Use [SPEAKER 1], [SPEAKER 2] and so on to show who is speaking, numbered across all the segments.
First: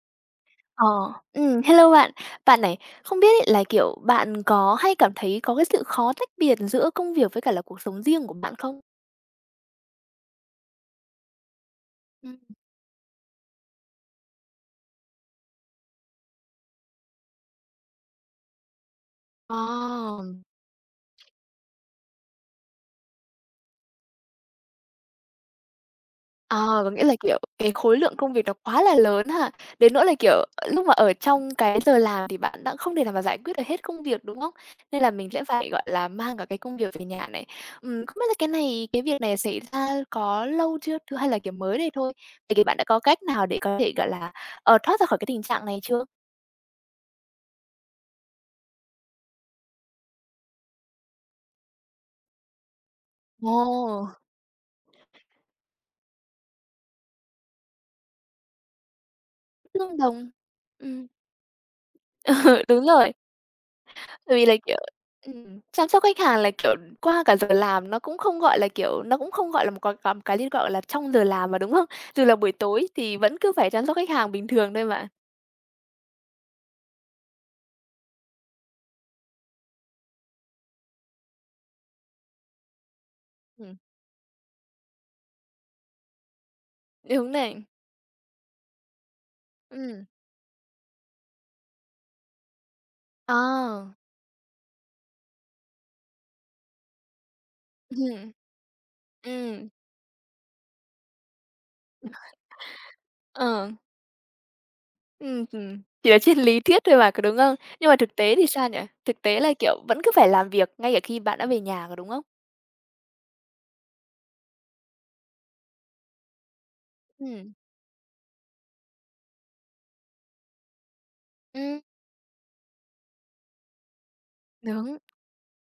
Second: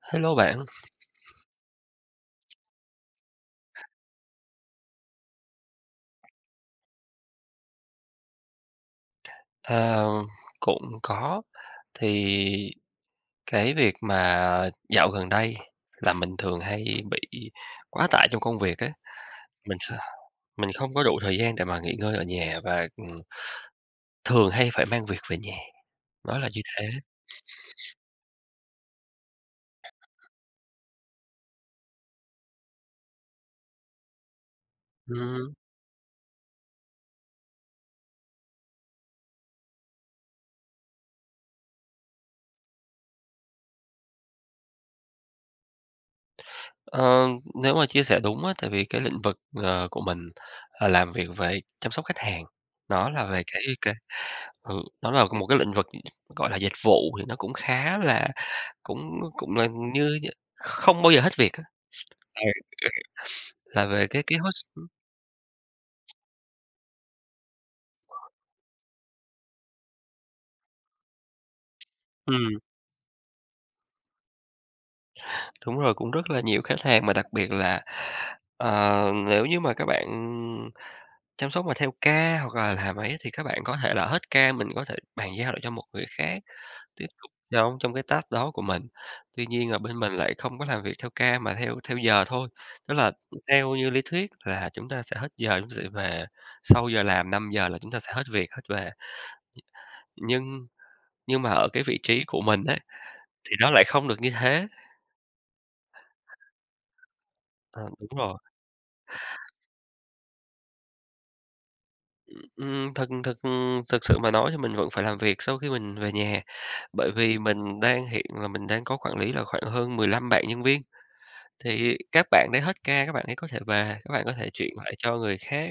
[SPEAKER 1] Hello bạn,
[SPEAKER 2] Ờ, hello bạn. Bạn này, không biết ấy là, kiểu, bạn có hay cảm thấy có cái sự khó tách biệt giữa công việc với cả là cuộc sống riêng của bạn không?
[SPEAKER 1] ờ, cũng có. Thì
[SPEAKER 2] Ừm,
[SPEAKER 1] cái việc mà dạo gần đây là mình thường hay bị quá tải trong công việc ấy, mình kh
[SPEAKER 2] ờ.
[SPEAKER 1] mình không có đủ thời gian để mà nghỉ ngơi ở nhà và, thường hay phải mang việc về nhà, nó là
[SPEAKER 2] À,
[SPEAKER 1] như thế.
[SPEAKER 2] có nghĩa là, kiểu, cái khối lượng công việc nó quá là lớn ha, đến nỗi là, kiểu, ờ, lúc mà ở trong cái giờ làm thì bạn đã không thể nào mà giải quyết được hết công việc, đúng không? Nên là mình sẽ
[SPEAKER 1] Ừm,
[SPEAKER 2] phải, gọi là, mang cả cái công việc về nhà này. Không biết là cái việc này xảy ra có lâu chưa? Thứ hay là, kiểu, mới đây thôi? Vậy thì bạn đã có cách nào để có thể, gọi là, thoát ra khỏi cái tình trạng này chưa?
[SPEAKER 1] ờ, nếu mà chia sẻ đúng á, tại vì cái lĩnh vực, của mình là làm việc về chăm sóc khách hàng, nó là về cái.
[SPEAKER 2] Ồ,
[SPEAKER 1] Ừ, đó là một cái lĩnh vực, gọi là, dịch vụ thì nó cũng khá là cũng cũng là
[SPEAKER 2] tương
[SPEAKER 1] như
[SPEAKER 2] đồng.
[SPEAKER 1] không
[SPEAKER 2] Ừm,
[SPEAKER 1] bao giờ hết việc á. Ừ,
[SPEAKER 2] đúng rồi.
[SPEAKER 1] là về cái
[SPEAKER 2] Tại
[SPEAKER 1] cái
[SPEAKER 2] vì là,
[SPEAKER 1] host.
[SPEAKER 2] kiểu, chăm sóc khách hàng là, kiểu, qua cả giờ làm nó cũng không, gọi là, một cái gì, gọi là, trong giờ làm mà, đúng không? Dù là buổi
[SPEAKER 1] ừm,
[SPEAKER 2] tối thì vẫn cứ phải chăm sóc khách hàng bình thường thôi mà.
[SPEAKER 1] Đúng rồi, cũng rất là nhiều khách hàng mà đặc biệt là, ờ, nếu như mà các bạn chăm sóc mà theo ca hoặc là làm ấy thì các bạn có
[SPEAKER 2] Ừm,
[SPEAKER 1] thể là hết ca mình có thể bàn giao lại cho một người khác. Tiếp tục
[SPEAKER 2] đúng này.
[SPEAKER 1] giống trong cái task đó của mình. Tuy nhiên là bên
[SPEAKER 2] Ừm,
[SPEAKER 1] mình lại không có làm việc theo ca mà theo theo giờ thôi, tức là theo như
[SPEAKER 2] à,
[SPEAKER 1] lý thuyết là chúng ta sẽ hết giờ chúng ta sẽ về, sau giờ làm 5 giờ là chúng ta sẽ hết
[SPEAKER 2] ừm,
[SPEAKER 1] việc, hết về.
[SPEAKER 2] ừm,
[SPEAKER 1] Nhưng nhưng mà ở cái vị trí của mình ấy, thì nó
[SPEAKER 2] ờ,
[SPEAKER 1] lại không được như thế.
[SPEAKER 2] Chỉ là trên lý thuyết thôi mà, có đúng không?
[SPEAKER 1] Ờ,
[SPEAKER 2] Nhưng mà thực
[SPEAKER 1] đúng
[SPEAKER 2] tế
[SPEAKER 1] rồi.
[SPEAKER 2] thì sao nhỉ? Thực tế là, kiểu, vẫn cứ phải làm việc ngay cả khi bạn đã về nhà, có đúng không?
[SPEAKER 1] Thực thực thực sự mà nói thì mình vẫn phải làm việc sau khi mình về nhà, bởi vì
[SPEAKER 2] Ừm,
[SPEAKER 1] mình đang hiện là mình đang có quản lý là khoảng hơn 15 bạn nhân viên.
[SPEAKER 2] ừm,
[SPEAKER 1] Thì các bạn đấy hết ca các bạn ấy có thể về, các bạn có thể chuyển lại
[SPEAKER 2] đúng,
[SPEAKER 1] cho người khác.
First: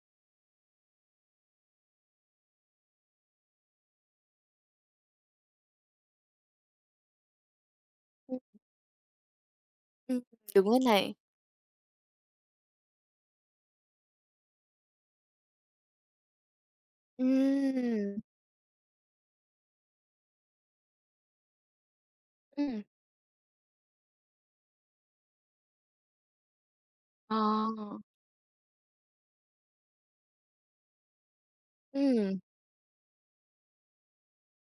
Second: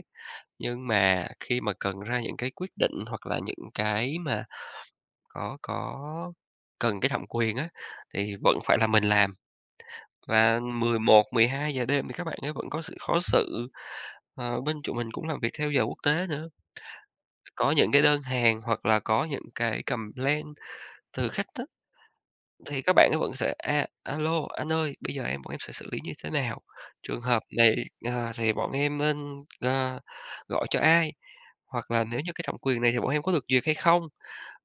[SPEAKER 1] Nhưng mà khi mà cần ra những cái quyết định hoặc là những cái mà có cần cái thẩm quyền á, thì
[SPEAKER 2] ừm,
[SPEAKER 1] vẫn phải là mình làm.
[SPEAKER 2] ừm,
[SPEAKER 1] Và
[SPEAKER 2] đúng rồi này.
[SPEAKER 1] 1100 giờ đêm thì các bạn ấy vẫn có sự khó xử, bên tụi mình cũng làm việc theo giờ quốc tế nữa. Có những cái
[SPEAKER 2] Ừm,
[SPEAKER 1] đơn hàng hoặc là có những cái cầm complaint từ khách á.
[SPEAKER 2] ừm.
[SPEAKER 1] Thì các bạn ấy vẫn sẽ: "A, alo, anh ơi, bây giờ em bọn em sẽ xử lý như thế nào? Trường
[SPEAKER 2] Ờ.
[SPEAKER 1] hợp này, thì bọn em nên, gọi cho ai? Hoặc là nếu như
[SPEAKER 2] Ừm,
[SPEAKER 1] cái thẩm quyền này thì bọn em có được duyệt hay không?"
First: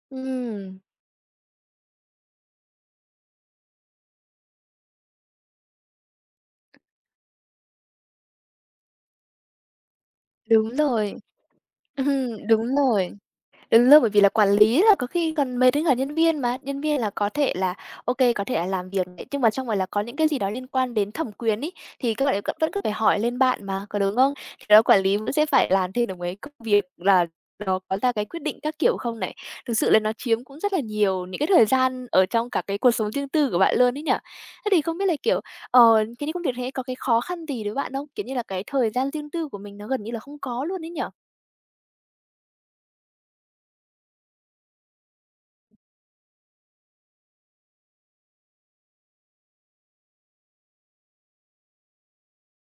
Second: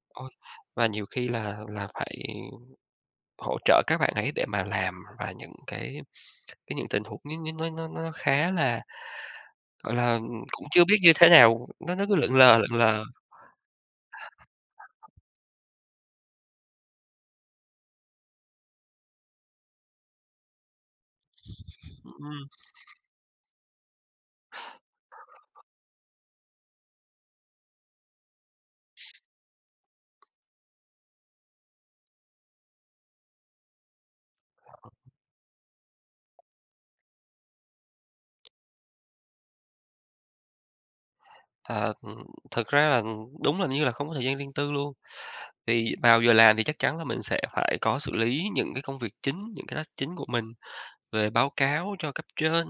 [SPEAKER 1] Ôi,
[SPEAKER 2] ừm,
[SPEAKER 1] và nhiều khi là phải hỗ trợ các bạn ấy để mà làm và những cái những tình huống nó khá là, gọi là, ừ, cũng
[SPEAKER 2] đúng
[SPEAKER 1] chưa biết như
[SPEAKER 2] rồi,
[SPEAKER 1] thế nào, nó cứ lượn
[SPEAKER 2] ừm,
[SPEAKER 1] lờ,
[SPEAKER 2] đúng
[SPEAKER 1] lượn lờ.
[SPEAKER 2] rồi. Đúng rồi, bởi vì là quản lý là có khi còn mệt đến cả nhân viên mà. Nhân viên là có thể là, ok có thể là làm việc này, nhưng mà trong này là có những cái gì đó liên quan đến thẩm quyền ấy, thì các bạn ấy
[SPEAKER 1] Ừm,
[SPEAKER 2] vẫn vẫn cứ phải hỏi lên bạn mà, có đúng không? Thì đó quản lý vẫn sẽ phải làm thêm được mấy công việc là nó có ra cái quyết định các kiểu không này. Thực sự là nó chiếm cũng rất là nhiều những cái thời gian ở trong cả cái cuộc sống riêng tư của bạn luôn ấy nhỉ? Thế thì không biết là, kiểu, cái những công việc thế có cái khó khăn gì đối với bạn không? Kiểu như là, cái thời gian riêng tư của mình nó gần như là không có luôn ấy nhỉ?
[SPEAKER 1] ờ, thực ra là ừ, đúng là như là không có thời gian riêng tư luôn. Thì vào giờ làm thì chắc chắn là mình sẽ phải có xử lý những cái công việc chính, những cái task chính của mình, về báo cáo cho cấp trên,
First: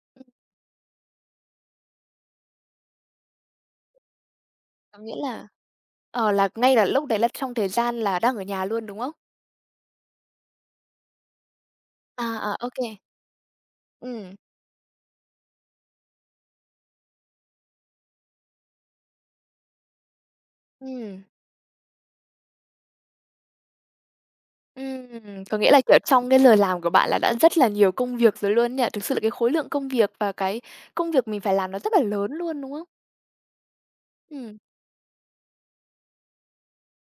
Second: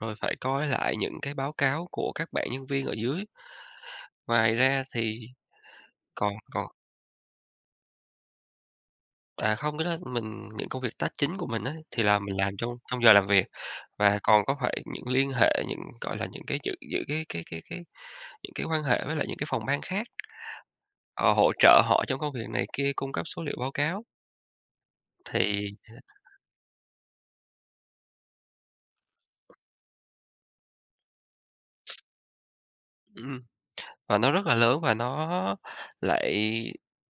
[SPEAKER 1] rồi phải coi lại những cái báo cáo của các bạn nhân viên ở dưới. Ngoài ra
[SPEAKER 2] Có nghĩa
[SPEAKER 1] thì
[SPEAKER 2] là
[SPEAKER 1] còn còn
[SPEAKER 2] ngay là lúc đấy là trong thời gian là đang ở nhà luôn, đúng không?
[SPEAKER 1] à, không, cái đó mình những công việc task chính của mình á, thì là
[SPEAKER 2] À,
[SPEAKER 1] mình
[SPEAKER 2] à,
[SPEAKER 1] làm
[SPEAKER 2] ô
[SPEAKER 1] trong
[SPEAKER 2] kê.
[SPEAKER 1] trong giờ làm việc và
[SPEAKER 2] Ừm,
[SPEAKER 1] còn có phải những liên hệ, những, gọi là, những cái giữ giữ cái những cái quan hệ với lại những cái phòng ban khác,
[SPEAKER 2] ừm,
[SPEAKER 1] ờ, hỗ trợ họ trong công việc này kia, cung cấp số liệu báo cáo
[SPEAKER 2] có nghĩa
[SPEAKER 1] thì
[SPEAKER 2] là, kiểu, trong cái lời làm của bạn là đã rất là nhiều công việc rồi luôn ấy nhỉ? Thực sự là cái khối lượng công việc và cái công việc mình phải làm nó rất là lớn luôn, đúng không?
[SPEAKER 1] ừm. Và nó rất là
[SPEAKER 2] Ừm,
[SPEAKER 1] lớn và nó lại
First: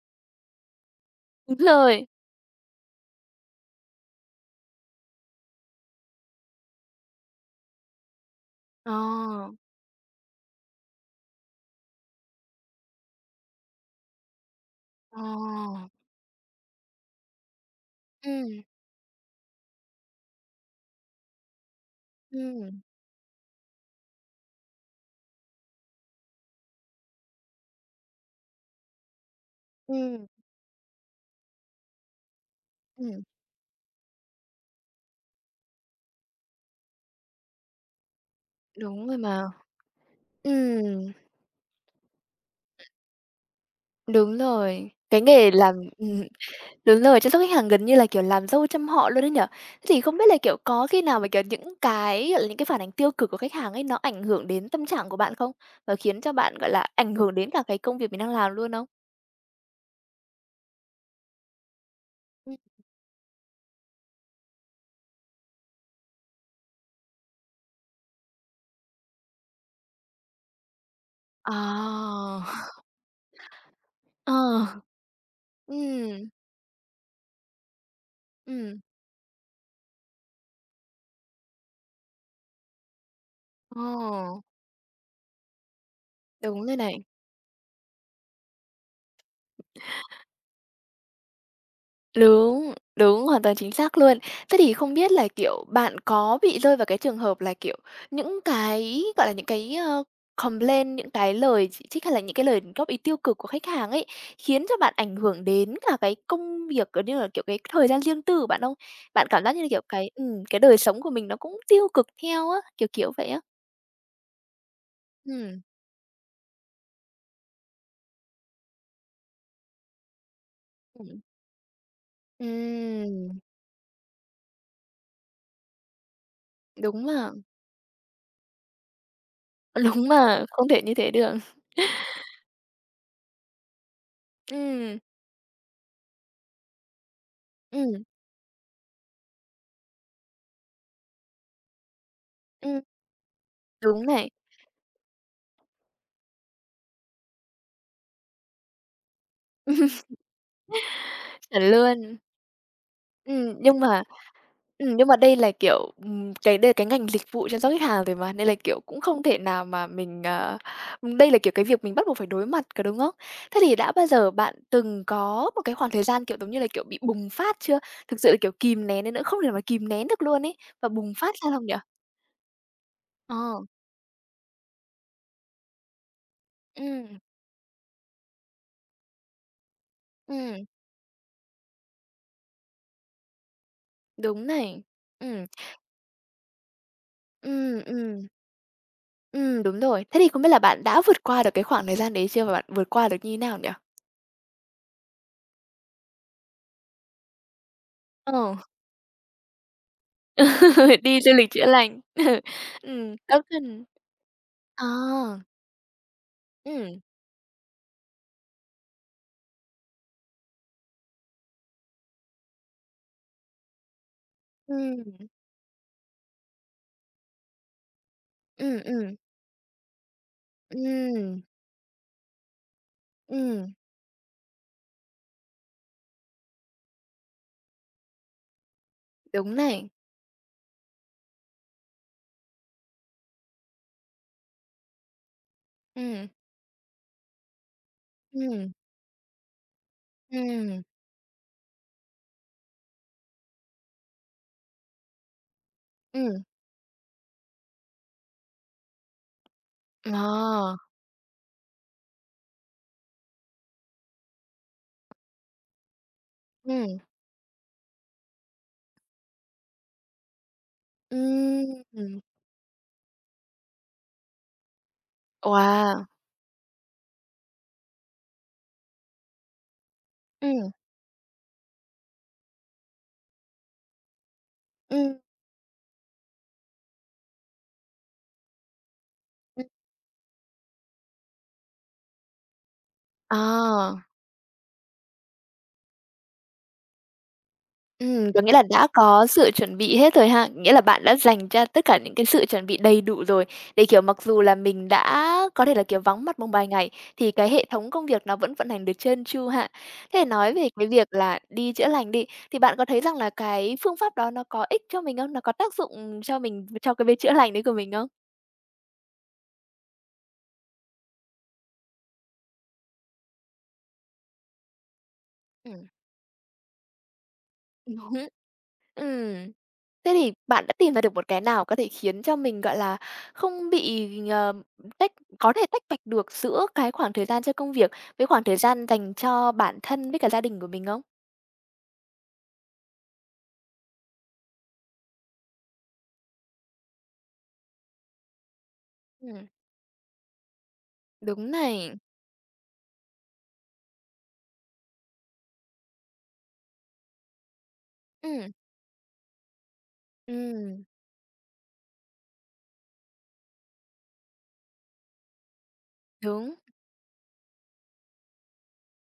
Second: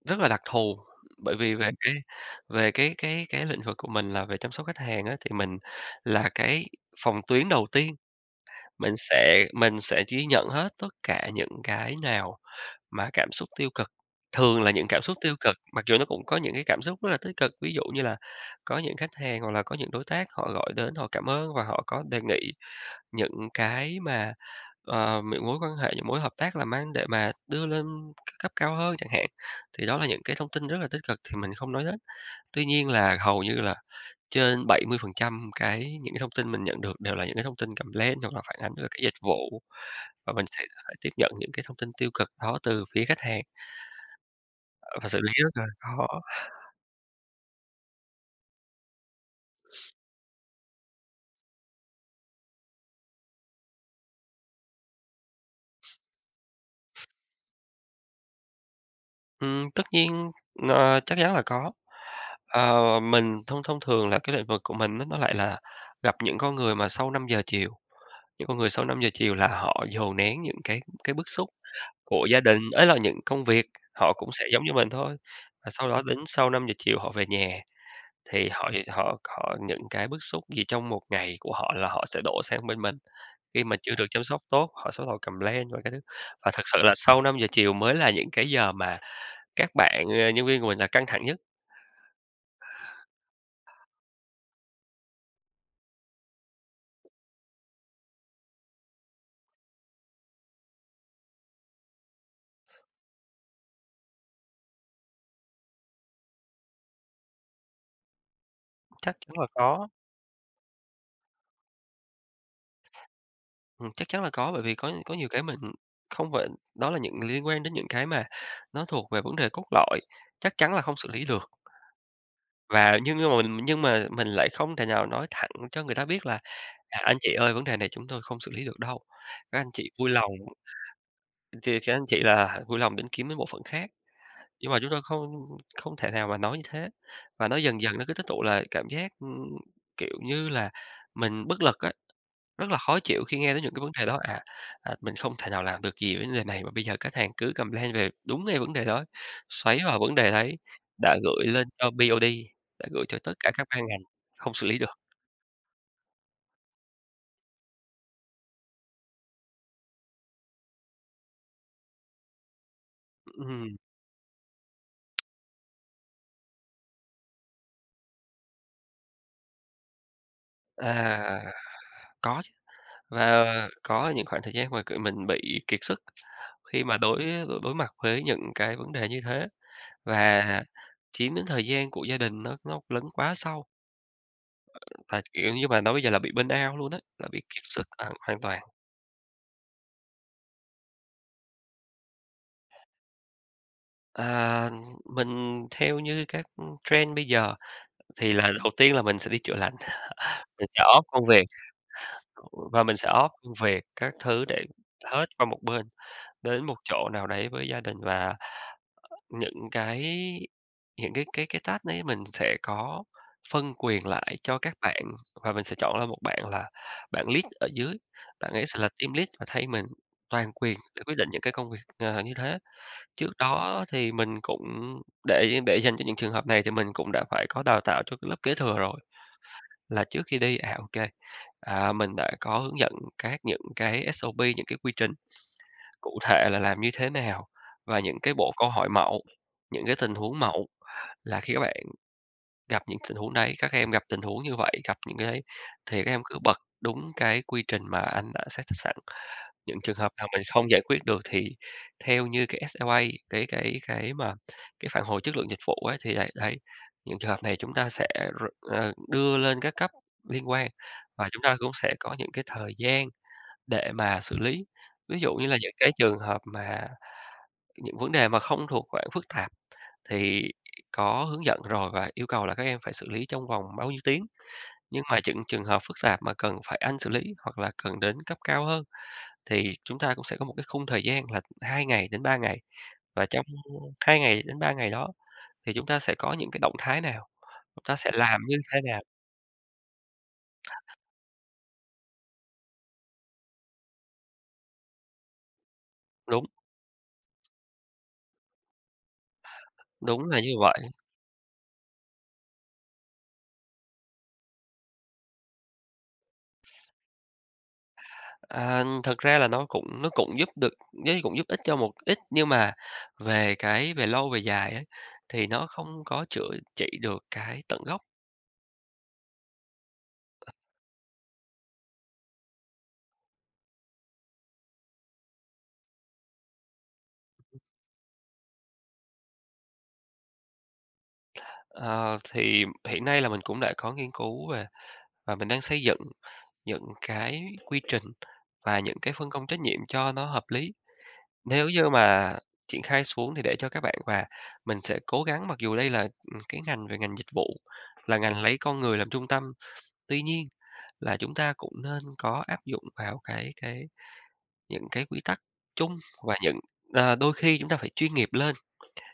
[SPEAKER 1] rất là đặc thù, bởi vì
[SPEAKER 2] đúng
[SPEAKER 1] về cái
[SPEAKER 2] rồi.
[SPEAKER 1] về cái cái cái lĩnh vực của mình là về chăm sóc khách hàng á, thì mình là cái phòng tuyến đầu tiên,
[SPEAKER 2] Ờ,
[SPEAKER 1] mình sẽ ghi nhận hết tất cả những cái nào mà cảm xúc tiêu cực. Thường là những cảm xúc tiêu cực, mặc
[SPEAKER 2] ờ,
[SPEAKER 1] dù nó cũng có những cái cảm xúc rất là tích cực, ví dụ như là
[SPEAKER 2] ừm,
[SPEAKER 1] có những khách hàng hoặc là có những đối tác họ gọi đến họ cảm ơn và họ có đề nghị
[SPEAKER 2] ừm,
[SPEAKER 1] những cái mà, những mối quan hệ, những mối hợp tác làm ăn để mà đưa lên cấp cao hơn chẳng hạn, thì đó là những
[SPEAKER 2] ừm,
[SPEAKER 1] cái thông tin rất là tích cực thì mình không nói đến. Tuy nhiên là
[SPEAKER 2] ừm,
[SPEAKER 1] hầu như là trên 70% cái những cái thông tin mình nhận được đều là những cái thông tin complain hoặc là phản ánh về cái
[SPEAKER 2] đúng
[SPEAKER 1] dịch
[SPEAKER 2] rồi mà.
[SPEAKER 1] vụ và mình sẽ phải tiếp
[SPEAKER 2] Ừm,
[SPEAKER 1] nhận những cái thông tin tiêu cực đó từ phía khách hàng,
[SPEAKER 2] đúng rồi,
[SPEAKER 1] ờ, và xử
[SPEAKER 2] cái
[SPEAKER 1] lý
[SPEAKER 2] nghề
[SPEAKER 1] rất là
[SPEAKER 2] làm
[SPEAKER 1] khó.
[SPEAKER 2] ừm. Đúng rồi, chăm sóc khách hàng gần như là, kiểu, làm dâu trăm họ luôn đấy nhở? Thế thì không biết là, kiểu, có khi nào mà, kiểu, những cái, gọi là, những cái phản ánh tiêu cực của khách hàng ấy nó ảnh hưởng đến tâm trạng của bạn không? Và khiến cho bạn, gọi là, ảnh hưởng đến cả cái công việc mình đang làm luôn không?
[SPEAKER 1] Tất nhiên, chắc chắn là có.
[SPEAKER 2] Ừm.
[SPEAKER 1] Ờ, mình thông thông thường là cái lĩnh vực của mình á, nó lại là gặp những con người mà sau 5 giờ chiều. Những con người sau 5 giờ chiều là họ dồn nén những cái bức xúc của gia
[SPEAKER 2] À!
[SPEAKER 1] đình, ấy là những công việc, họ cũng
[SPEAKER 2] Ờ,
[SPEAKER 1] sẽ giống như mình thôi. Và sau đó đến
[SPEAKER 2] ừm,
[SPEAKER 1] sau 5 giờ chiều họ về nhà thì họ
[SPEAKER 2] ừm,
[SPEAKER 1] họ họ những cái bức xúc gì trong một ngày của họ là họ sẽ đổ sang bên mình. Khi mà chưa được chăm
[SPEAKER 2] ờ,
[SPEAKER 1] sóc tốt, họ sẽ bắt đầu cầm lên và các thứ. Và thật
[SPEAKER 2] đúng rồi
[SPEAKER 1] sự là
[SPEAKER 2] này.
[SPEAKER 1] sau 5 giờ chiều mới là những cái giờ mà các bạn, nhân viên của mình là căng thẳng nhất,
[SPEAKER 2] Đúng, đúng, hoàn toàn chính xác luôn. Thế thì không biết là, kiểu, bạn có bị rơi vào cái trường hợp là, kiểu, những cái, gọi là, những cái, complaint, những cái lời chỉ trích hay là những cái lời góp ý tiêu cực của khách hàng ấy, khiến cho bạn ảnh hưởng đến cả cái công việc, cũng như là, kiểu, cái thời gian riêng tư của bạn không?
[SPEAKER 1] chắc
[SPEAKER 2] Bạn
[SPEAKER 1] chắn
[SPEAKER 2] cảm
[SPEAKER 1] là
[SPEAKER 2] giác như là, kiểu,
[SPEAKER 1] có.
[SPEAKER 2] cái đời sống của mình nó cũng tiêu cực theo á, kiểu, kiểu vậy á.
[SPEAKER 1] Chắc chắn là có, bởi vì có nhiều cái mình
[SPEAKER 2] Ừm,
[SPEAKER 1] không phải đó là những liên quan đến những cái mà nó thuộc về vấn đề cốt lõi, chắc chắn là không xử
[SPEAKER 2] ừm.
[SPEAKER 1] lý được. Và nhưng mà
[SPEAKER 2] Ừm,
[SPEAKER 1] mình nhưng mà mình lại không thể nào nói thẳng cho người ta biết là "À,
[SPEAKER 2] đúng
[SPEAKER 1] anh
[SPEAKER 2] mà,
[SPEAKER 1] chị ơi, vấn đề này chúng tôi không xử lý được đâu. Các anh chị
[SPEAKER 2] đúng
[SPEAKER 1] vui lòng
[SPEAKER 2] mà, không thể như thế được.
[SPEAKER 1] thì các anh chị là vui lòng đến kiếm đến bộ phận khác." Nhưng mà chúng
[SPEAKER 2] Ừm,
[SPEAKER 1] tôi không không thể nào mà nói như thế, và nó dần dần
[SPEAKER 2] ừm,
[SPEAKER 1] nó cứ tích tụ là cảm giác, kiểu như là, mình bất lực á. Rất là
[SPEAKER 2] ừm,
[SPEAKER 1] khó chịu khi nghe tới những cái vấn đề
[SPEAKER 2] đúng
[SPEAKER 1] đó,
[SPEAKER 2] này.
[SPEAKER 1] à, mình không thể nào làm được gì với vấn đề này mà bây giờ khách hàng cứ complain về đúng ngay vấn đề đó, xoáy vào vấn đề đấy, đã gửi
[SPEAKER 2] Chuẩn
[SPEAKER 1] lên cho
[SPEAKER 2] luôn.
[SPEAKER 1] BOD, đã gửi cho tất cả
[SPEAKER 2] Ừm,
[SPEAKER 1] các
[SPEAKER 2] nhưng
[SPEAKER 1] ban ngành,
[SPEAKER 2] mà
[SPEAKER 1] không xử lý được.
[SPEAKER 2] nhưng mà đây là, kiểu, cái đây là cái ngành dịch vụ chăm sóc khách hàng rồi mà, nên là, kiểu, cũng không thể nào mà mình, đây là, kiểu, cái việc mình bắt buộc phải đối mặt, cả đúng không? Thế thì
[SPEAKER 1] Ừm,
[SPEAKER 2] đã bao giờ bạn từng có một cái khoảng thời gian, kiểu, giống như là, kiểu, bị bùng phát chưa? Thực sự là, kiểu, kìm nén đến nỗi không thể nào mà kìm nén được luôn ấy, và bùng phát ra
[SPEAKER 1] à,
[SPEAKER 2] không nhỉ?
[SPEAKER 1] có chứ,
[SPEAKER 2] Ờ,
[SPEAKER 1] và có những khoảng thời gian mà, kiểu, mình bị kiệt sức khi mà
[SPEAKER 2] ừm,
[SPEAKER 1] đối đối mặt với những cái vấn đề như thế và
[SPEAKER 2] ừm,
[SPEAKER 1] chiếm đến thời gian của gia đình nó lấn quá sâu,
[SPEAKER 2] đúng này.
[SPEAKER 1] và,
[SPEAKER 2] Ừm,
[SPEAKER 1] kiểu như mà nói bây giờ là bị burnout luôn á, là bị kiệt
[SPEAKER 2] ừm,
[SPEAKER 1] sức, à,
[SPEAKER 2] ừm,
[SPEAKER 1] hoàn toàn.
[SPEAKER 2] đúng rồi. Thế thì không biết là bạn đã vượt qua được cái khoảng thời gian đấy chưa và bạn vượt qua được như thế nào nhỉ?
[SPEAKER 1] À, mình theo như các trend bây giờ thì là
[SPEAKER 2] Ờ.
[SPEAKER 1] đầu tiên là mình sẽ đi chữa lành, mình sẽ off
[SPEAKER 2] Đi
[SPEAKER 1] công
[SPEAKER 2] du
[SPEAKER 1] việc
[SPEAKER 2] lịch chữa lành. Ừ,
[SPEAKER 1] và mình sẽ off
[SPEAKER 2] tốt
[SPEAKER 1] công việc
[SPEAKER 2] hơn.
[SPEAKER 1] các thứ để
[SPEAKER 2] Ờ,
[SPEAKER 1] hết qua một bên, đến một
[SPEAKER 2] ừ,
[SPEAKER 1] chỗ nào đấy với gia đình và những cái những cái task đấy mình sẽ có phân quyền lại cho các bạn
[SPEAKER 2] ừ,
[SPEAKER 1] và mình sẽ chọn ra một bạn là bạn lead ở dưới, bạn ấy sẽ
[SPEAKER 2] ừ,
[SPEAKER 1] là team
[SPEAKER 2] ừ,
[SPEAKER 1] lead và thay mình toàn quyền để quyết định
[SPEAKER 2] ừ,
[SPEAKER 1] những cái công việc, như thế. Trước đó thì mình cũng để dành cho những trường hợp này thì mình cũng đã phải có đào tạo cho cái lớp kế thừa rồi,
[SPEAKER 2] đúng này.
[SPEAKER 1] là trước khi đi, à, ok, à, mình đã có hướng dẫn các những cái SOP, những cái quy trình cụ
[SPEAKER 2] Ừ,
[SPEAKER 1] thể là làm như thế nào và những cái bộ
[SPEAKER 2] ừ,
[SPEAKER 1] câu hỏi mẫu, những cái tình huống mẫu
[SPEAKER 2] ừ,
[SPEAKER 1] là khi các bạn gặp những tình huống đấy, các em gặp tình huống như vậy, gặp những cái đấy thì các em cứ
[SPEAKER 2] ừm,
[SPEAKER 1] bật đúng cái quy trình mà anh đã set sẵn. Những trường hợp nào mình không
[SPEAKER 2] ờ,
[SPEAKER 1] giải quyết được thì theo như cái SLA, cái cái cái mà cái phản hồi chất lượng dịch vụ ấy, thì đấy, đấy,
[SPEAKER 2] ừ,
[SPEAKER 1] những trường hợp này chúng ta sẽ đưa lên các cấp liên quan
[SPEAKER 2] ừ,
[SPEAKER 1] và chúng ta cũng sẽ có những cái thời gian để mà xử lý. Ví dụ như là những cái
[SPEAKER 2] wow,
[SPEAKER 1] trường hợp mà những vấn đề mà không thuộc khoảng phức tạp thì
[SPEAKER 2] ừ,
[SPEAKER 1] có hướng dẫn rồi, và yêu cầu là các em phải xử lý trong vòng bao nhiêu tiếng. Nhưng
[SPEAKER 2] ừ,
[SPEAKER 1] mà những trường hợp phức tạp mà cần phải anh xử lý hoặc là cần đến cấp cao hơn
[SPEAKER 2] ừm,
[SPEAKER 1] thì chúng ta cũng sẽ có một cái khung thời gian là 2 ngày đến 3 ngày, và
[SPEAKER 2] ờ.
[SPEAKER 1] trong 2 ngày đến 3 ngày đó thì chúng ta sẽ có những cái động thái nào, chúng ta sẽ
[SPEAKER 2] Có
[SPEAKER 1] làm
[SPEAKER 2] nghĩa
[SPEAKER 1] như
[SPEAKER 2] là
[SPEAKER 1] thế
[SPEAKER 2] đã
[SPEAKER 1] nào.
[SPEAKER 2] có sự chuẩn bị hết rồi ha? Nghĩa là bạn đã dành ra tất cả những cái sự chuẩn bị đầy đủ rồi, để, kiểu, mặc dù là mình đã có thể là, kiểu, vắng mặt
[SPEAKER 1] Đúng,
[SPEAKER 2] một vài ngày, thì cái hệ thống công việc nó vẫn vận hành được trơn tru ha. Thế thì
[SPEAKER 1] đúng là
[SPEAKER 2] nói
[SPEAKER 1] như
[SPEAKER 2] về
[SPEAKER 1] vậy.
[SPEAKER 2] cái việc là đi chữa lành đi, thì bạn có thấy rằng là cái phương pháp đó nó có ích cho mình không? Nó có tác dụng cho mình cho cái việc chữa lành đấy của mình không?
[SPEAKER 1] À, thật ra là nó cũng giúp ích cho một ít, nhưng mà về lâu về dài ấy, thì nó không có chữa trị được cái tận gốc.
[SPEAKER 2] Ừm. Ừm. Thế thì bạn đã tìm ra được một cái nào có thể khiến cho mình, gọi là, không bị, ờ, tách có thể tách bạch được giữa cái khoảng thời gian cho công việc với khoảng thời gian dành cho bản thân với cả gia đình của mình không?
[SPEAKER 1] Ờ, thì hiện nay là mình cũng đã có nghiên cứu và mình đang xây dựng những cái quy trình và những cái phân
[SPEAKER 2] Ừm,
[SPEAKER 1] công trách nhiệm cho nó hợp lý.
[SPEAKER 2] đúng
[SPEAKER 1] Nếu như
[SPEAKER 2] này.
[SPEAKER 1] mà triển khai xuống thì để cho các bạn và mình sẽ cố gắng, mặc dù đây là, cái ngành dịch vụ, là ngành
[SPEAKER 2] Ừm,
[SPEAKER 1] lấy con người làm trung tâm. Tuy nhiên
[SPEAKER 2] ừm,
[SPEAKER 1] là chúng ta cũng nên có áp dụng vào cái những cái quy tắc chung, và
[SPEAKER 2] đúng,
[SPEAKER 1] đôi khi chúng ta phải chuyên nghiệp lên.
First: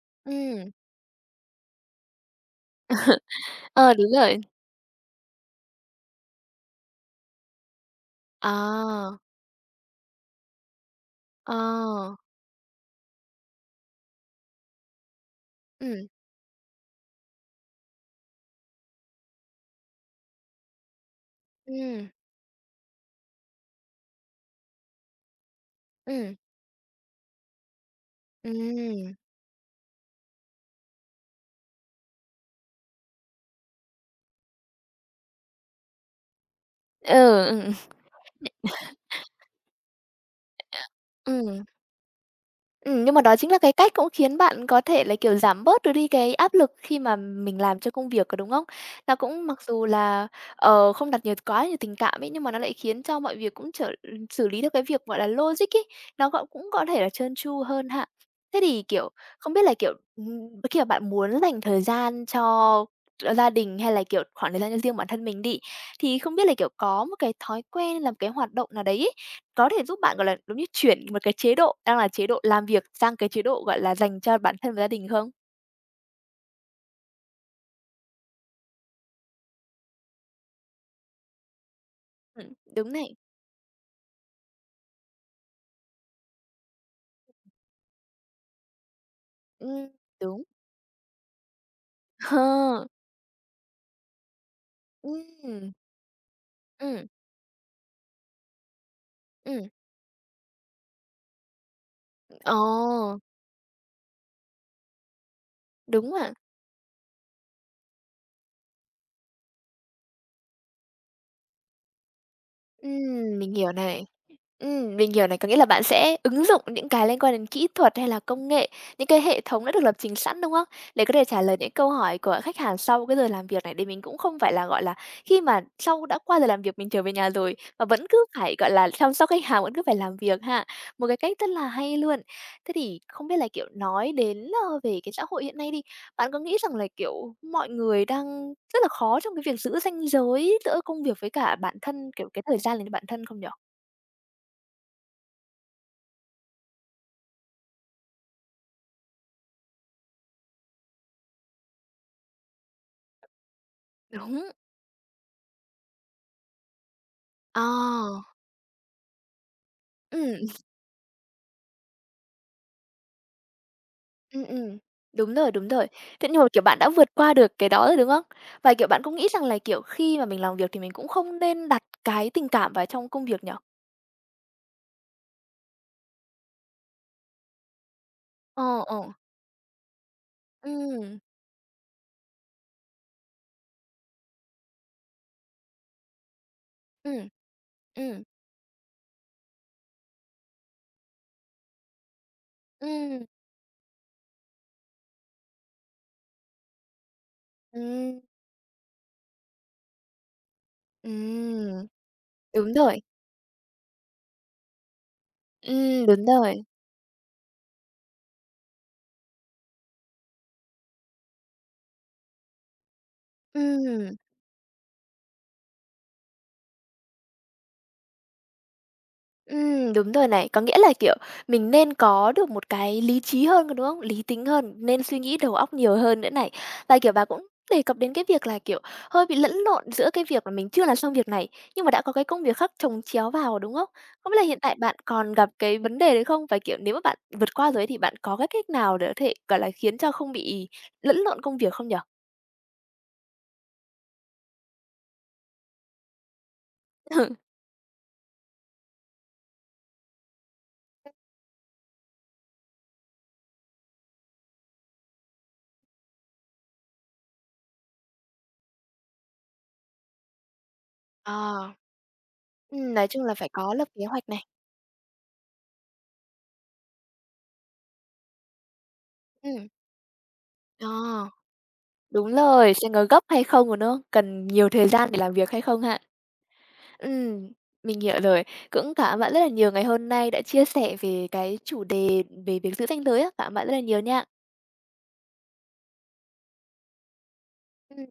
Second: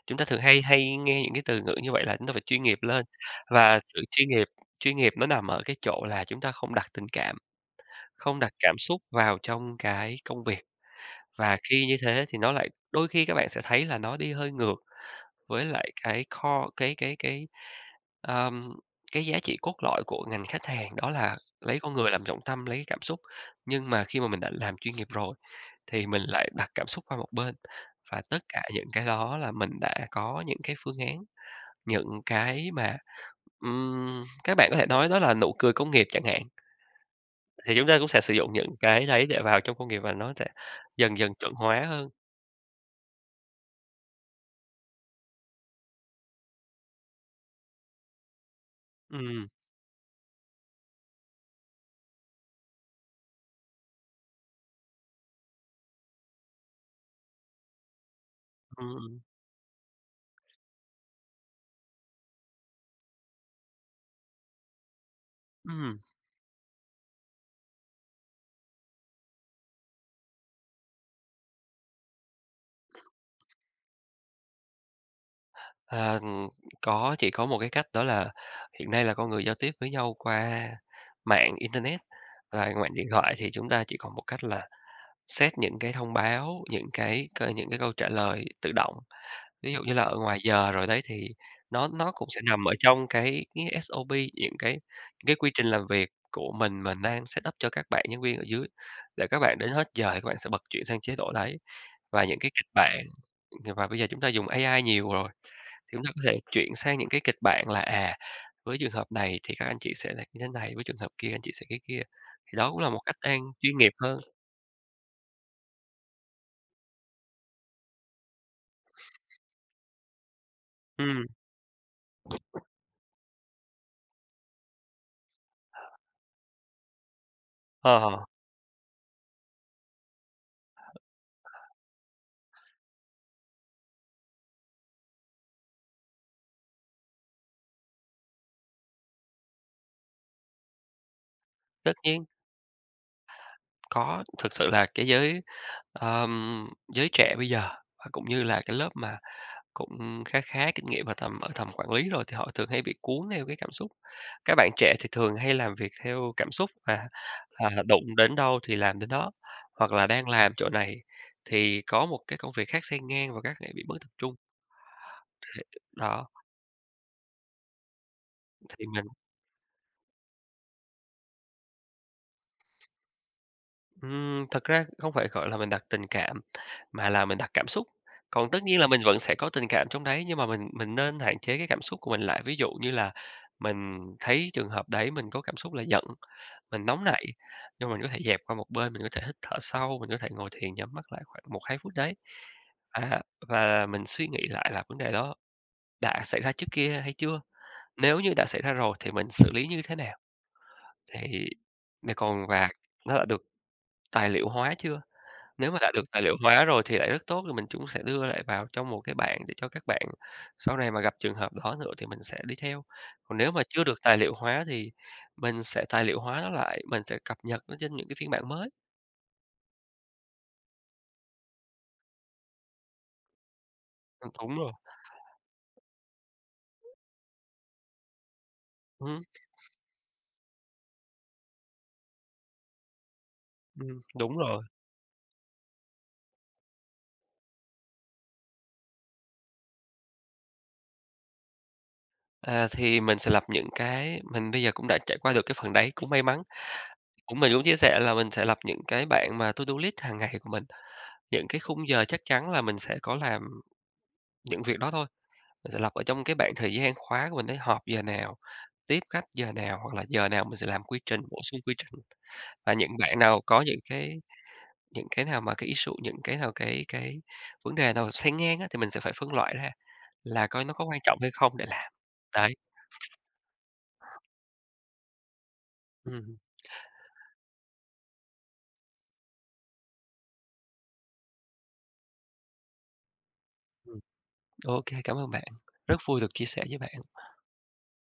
[SPEAKER 1] Chúng ta thường hay
[SPEAKER 2] ừm,
[SPEAKER 1] hay nghe những cái từ ngữ như vậy, là chúng ta phải chuyên nghiệp lên, và
[SPEAKER 2] ờ,
[SPEAKER 1] sự
[SPEAKER 2] đúng
[SPEAKER 1] chuyên
[SPEAKER 2] rồi.
[SPEAKER 1] nghiệp chuyên nghiệp nó nằm ở cái chỗ là chúng ta không đặt tình cảm, không đặt cảm xúc
[SPEAKER 2] À,
[SPEAKER 1] vào trong cái công việc. Và
[SPEAKER 2] ờ,
[SPEAKER 1] khi như thế thì nó lại đôi khi các bạn sẽ thấy là nó đi hơi ngược với lại
[SPEAKER 2] ừm,
[SPEAKER 1] cái core ờm, cái giá trị cốt lõi của ngành khách hàng, đó là lấy con
[SPEAKER 2] ừm,
[SPEAKER 1] người làm trọng tâm, lấy cảm xúc. Nhưng mà khi mà mình đã làm chuyên nghiệp rồi thì mình
[SPEAKER 2] ừm,
[SPEAKER 1] lại đặt cảm xúc qua một bên, và tất cả những cái
[SPEAKER 2] ừm.
[SPEAKER 1] đó là mình đã có những cái phương án, những cái mà, các bạn có thể nói đó là nụ cười công nghiệp chẳng hạn,
[SPEAKER 2] Ừ.
[SPEAKER 1] thì chúng ta cũng sẽ sử dụng những cái đấy để vào trong công nghiệp, và nó sẽ dần dần chuẩn
[SPEAKER 2] Ừm.
[SPEAKER 1] hóa hơn.
[SPEAKER 2] Nhưng mà đó chính là cái cách cũng khiến bạn có thể là, kiểu, giảm bớt được đi cái áp lực khi mà mình làm cho công việc, có đúng không? Nó cũng mặc dù là, không đặt quá nhiều tình cảm ấy, nhưng mà nó lại khiến cho mọi việc cũng xử lý được cái việc, gọi là, logic ấy, nó gọi cũng có thể là trơn tru hơn hạ. Thế thì,
[SPEAKER 1] Ừm,
[SPEAKER 2] kiểu,
[SPEAKER 1] ừm.
[SPEAKER 2] không biết là, kiểu, khi mà bạn muốn dành thời gian cho gia đình hay là, kiểu, khoảng thời gian cho riêng bản thân mình đi,
[SPEAKER 1] Ừm.
[SPEAKER 2] thì không biết là, kiểu, có một cái thói quen làm cái hoạt động nào đấy ấy, có thể giúp bạn, gọi là, giống như chuyển một cái chế độ đang là chế độ làm việc sang cái chế độ, gọi là, dành cho bản thân và gia đình không?
[SPEAKER 1] À, có, chỉ có một cái cách đó là hiện nay là con người giao tiếp với nhau qua mạng internet và
[SPEAKER 2] Đúng
[SPEAKER 1] mạng điện
[SPEAKER 2] này.
[SPEAKER 1] thoại, thì chúng ta chỉ còn một cách là set những cái thông báo, những cái câu trả lời tự động. Ví dụ
[SPEAKER 2] Ừm,
[SPEAKER 1] như là ở ngoài
[SPEAKER 2] đúng.
[SPEAKER 1] giờ rồi đấy, thì nó cũng sẽ nằm ở
[SPEAKER 2] Ờ,
[SPEAKER 1] trong cái SOP, những cái quy trình
[SPEAKER 2] ừm,
[SPEAKER 1] làm việc của mình
[SPEAKER 2] ừm,
[SPEAKER 1] đang set up cho các bạn nhân viên ở dưới, để các bạn
[SPEAKER 2] ừm.
[SPEAKER 1] đến hết giờ thì các bạn sẽ bật chuyển sang chế độ đấy. Và những cái
[SPEAKER 2] Ồ,
[SPEAKER 1] kịch bản, và bây giờ chúng ta dùng AI nhiều rồi. Thì chúng ta
[SPEAKER 2] đúng
[SPEAKER 1] có
[SPEAKER 2] rồi.
[SPEAKER 1] thể chuyển sang những cái kịch bản là, à, với trường hợp này thì các anh chị sẽ là như thế này, với trường hợp kia anh chị sẽ cái kia, thì đó cũng là một cách đang
[SPEAKER 2] Mình hiểu
[SPEAKER 1] chuyên nghiệp
[SPEAKER 2] này.
[SPEAKER 1] hơn.
[SPEAKER 2] Mình hiểu này, có nghĩa là bạn sẽ ứng dụng những cái liên quan đến kỹ thuật hay là công nghệ, những cái hệ thống đã được lập trình sẵn, đúng không? Để có thể
[SPEAKER 1] Ừm,
[SPEAKER 2] trả lời những câu hỏi của khách hàng sau cái giờ làm việc này, để mình cũng không phải là, gọi là, khi mà sau đã qua giờ làm việc mình trở về nhà rồi mà
[SPEAKER 1] ờ,
[SPEAKER 2] vẫn cứ
[SPEAKER 1] ờ,
[SPEAKER 2] phải, gọi là, chăm sóc khách hàng, vẫn cứ phải làm việc ha. Một cái cách rất là hay luôn. Thế thì không biết là, kiểu, nói đến, về cái xã hội hiện nay đi, bạn có nghĩ rằng là, kiểu, mọi người đang rất là khó trong cái việc giữ ranh giới giữa công việc với cả bản
[SPEAKER 1] tất
[SPEAKER 2] thân,
[SPEAKER 1] nhiên
[SPEAKER 2] kiểu, cái thời gian dành cho bản thân không nhỉ?
[SPEAKER 1] có. Thực sự là cái ờm, giới trẻ bây giờ và cũng như là cái lớp mà cũng khá khá kinh nghiệm ở tầm quản lý rồi thì họ thường hay bị cuốn theo cái cảm xúc.
[SPEAKER 2] Đúng.
[SPEAKER 1] Các bạn trẻ thì thường hay làm việc theo cảm xúc, và,
[SPEAKER 2] Ờ.
[SPEAKER 1] à, đụng đến đâu thì làm đến đó, hoặc là đang
[SPEAKER 2] Ừm,
[SPEAKER 1] làm chỗ này thì có một cái công việc khác xen ngang và các bạn bị mất tập trung.
[SPEAKER 2] ừm. Đúng rồi, đúng rồi. Thế
[SPEAKER 1] Đó,
[SPEAKER 2] nhưng mà, kiểu, bạn đã vượt qua được cái đó rồi, đúng không? Và,
[SPEAKER 1] thì
[SPEAKER 2] kiểu, bạn
[SPEAKER 1] mình,
[SPEAKER 2] có nghĩ rằng là, kiểu, khi mà mình làm việc thì mình cũng không nên đặt cái tình cảm vào trong công việc nhỉ?
[SPEAKER 1] thật ra không phải, gọi là, mình đặt tình cảm, mà là mình đặt cảm xúc. Còn tất nhiên
[SPEAKER 2] Ờ,
[SPEAKER 1] là mình
[SPEAKER 2] ờ.
[SPEAKER 1] vẫn sẽ có tình cảm trong đấy, nhưng mà mình
[SPEAKER 2] Ừm,
[SPEAKER 1] nên hạn chế cái cảm xúc của mình lại. Ví dụ như là mình thấy trường hợp đấy mình có cảm xúc là giận. Mình nóng nảy,
[SPEAKER 2] ừm,
[SPEAKER 1] nhưng mình có thể
[SPEAKER 2] ừm,
[SPEAKER 1] dẹp qua một bên, mình có thể hít thở sâu, mình có thể ngồi thiền nhắm mắt lại khoảng 1-2 phút đấy. À,
[SPEAKER 2] ừm,
[SPEAKER 1] và mình suy nghĩ lại là vấn đề đó đã xảy ra trước kia hay chưa?
[SPEAKER 2] ừm,
[SPEAKER 1] Nếu như đã xảy ra rồi thì mình xử lý như thế nào? Thì
[SPEAKER 2] ừm.
[SPEAKER 1] mà còn và
[SPEAKER 2] Đúng rồi.
[SPEAKER 1] nó đã được tài liệu hóa chưa? Nếu mà đã được tài
[SPEAKER 2] Đúng
[SPEAKER 1] liệu
[SPEAKER 2] rồi.
[SPEAKER 1] hóa rồi thì lại rất tốt, thì mình cũng sẽ đưa lại vào trong một cái bảng để cho các bạn sau này mà gặp trường hợp đó nữa thì mình sẽ đi theo. Còn nếu mà chưa được
[SPEAKER 2] Ừm.
[SPEAKER 1] tài liệu hóa thì mình sẽ tài liệu hóa nó lại, mình sẽ cập nhật nó trên những cái phiên bản mới.
[SPEAKER 2] Đúng rồi này. Có nghĩa là, kiểu, mình nên có được một cái lý trí hơn, đúng không? Lý tính
[SPEAKER 1] Đúng rồi.
[SPEAKER 2] hơn, nên suy nghĩ đầu óc nhiều hơn nữa này. Và, kiểu, bà cũng đề cập đến cái việc là, kiểu,
[SPEAKER 1] Ừm,
[SPEAKER 2] hơi bị lẫn lộn giữa cái việc là mình chưa làm xong việc này, nhưng mà đã có cái công việc khác chồng chéo vào, đúng không? Không biết
[SPEAKER 1] đúng
[SPEAKER 2] là hiện
[SPEAKER 1] rồi.
[SPEAKER 2] tại bạn còn gặp cái vấn đề đấy không? Và, kiểu, nếu mà bạn vượt qua rồi ấy thì bạn có cái cách nào để có thể, gọi là, khiến cho không bị lẫn lộn công việc không nhở.
[SPEAKER 1] À, thì mình sẽ lập những cái mình bây giờ cũng đã trải qua được cái phần đấy, cũng may mắn. Mình cũng chia sẻ là mình sẽ lập những cái bảng mà to do list hàng ngày của mình, những cái khung giờ chắc chắn là mình sẽ có làm những việc đó thôi. Mình sẽ lập ở trong cái bảng thời gian khóa của mình đấy, họp giờ nào, tiếp khách giờ nào, hoặc là giờ nào mình sẽ làm quy trình, bổ sung
[SPEAKER 2] Ờ.
[SPEAKER 1] quy trình. Và những
[SPEAKER 2] Nói
[SPEAKER 1] bạn
[SPEAKER 2] chung là
[SPEAKER 1] nào
[SPEAKER 2] phải
[SPEAKER 1] có
[SPEAKER 2] có
[SPEAKER 1] những
[SPEAKER 2] lập kế
[SPEAKER 1] cái
[SPEAKER 2] hoạch này.
[SPEAKER 1] những cái nào mà cái issue, những cái nào cái vấn đề nào xen ngang á, thì mình sẽ phải phân loại
[SPEAKER 2] Ừm.
[SPEAKER 1] ra là coi nó có quan trọng
[SPEAKER 2] Ờ.
[SPEAKER 1] hay không để làm.
[SPEAKER 2] Đúng
[SPEAKER 1] Đấy.
[SPEAKER 2] rồi, xem có gấp hay không, còn nó cần nhiều thời gian để làm việc hay không ha?
[SPEAKER 1] Ừm,
[SPEAKER 2] Ừm, mình hiểu rồi. Cũng cảm ơn bạn rất là nhiều ngày hôm nay đã chia sẻ về cái chủ đề về việc giữ ranh giới á. Cảm ơn bạn rất là nhiều
[SPEAKER 1] ừm,
[SPEAKER 2] nha.
[SPEAKER 1] ô kê, cảm ơn bạn. Rất vui được chia sẻ với bạn.
[SPEAKER 2] Ừm.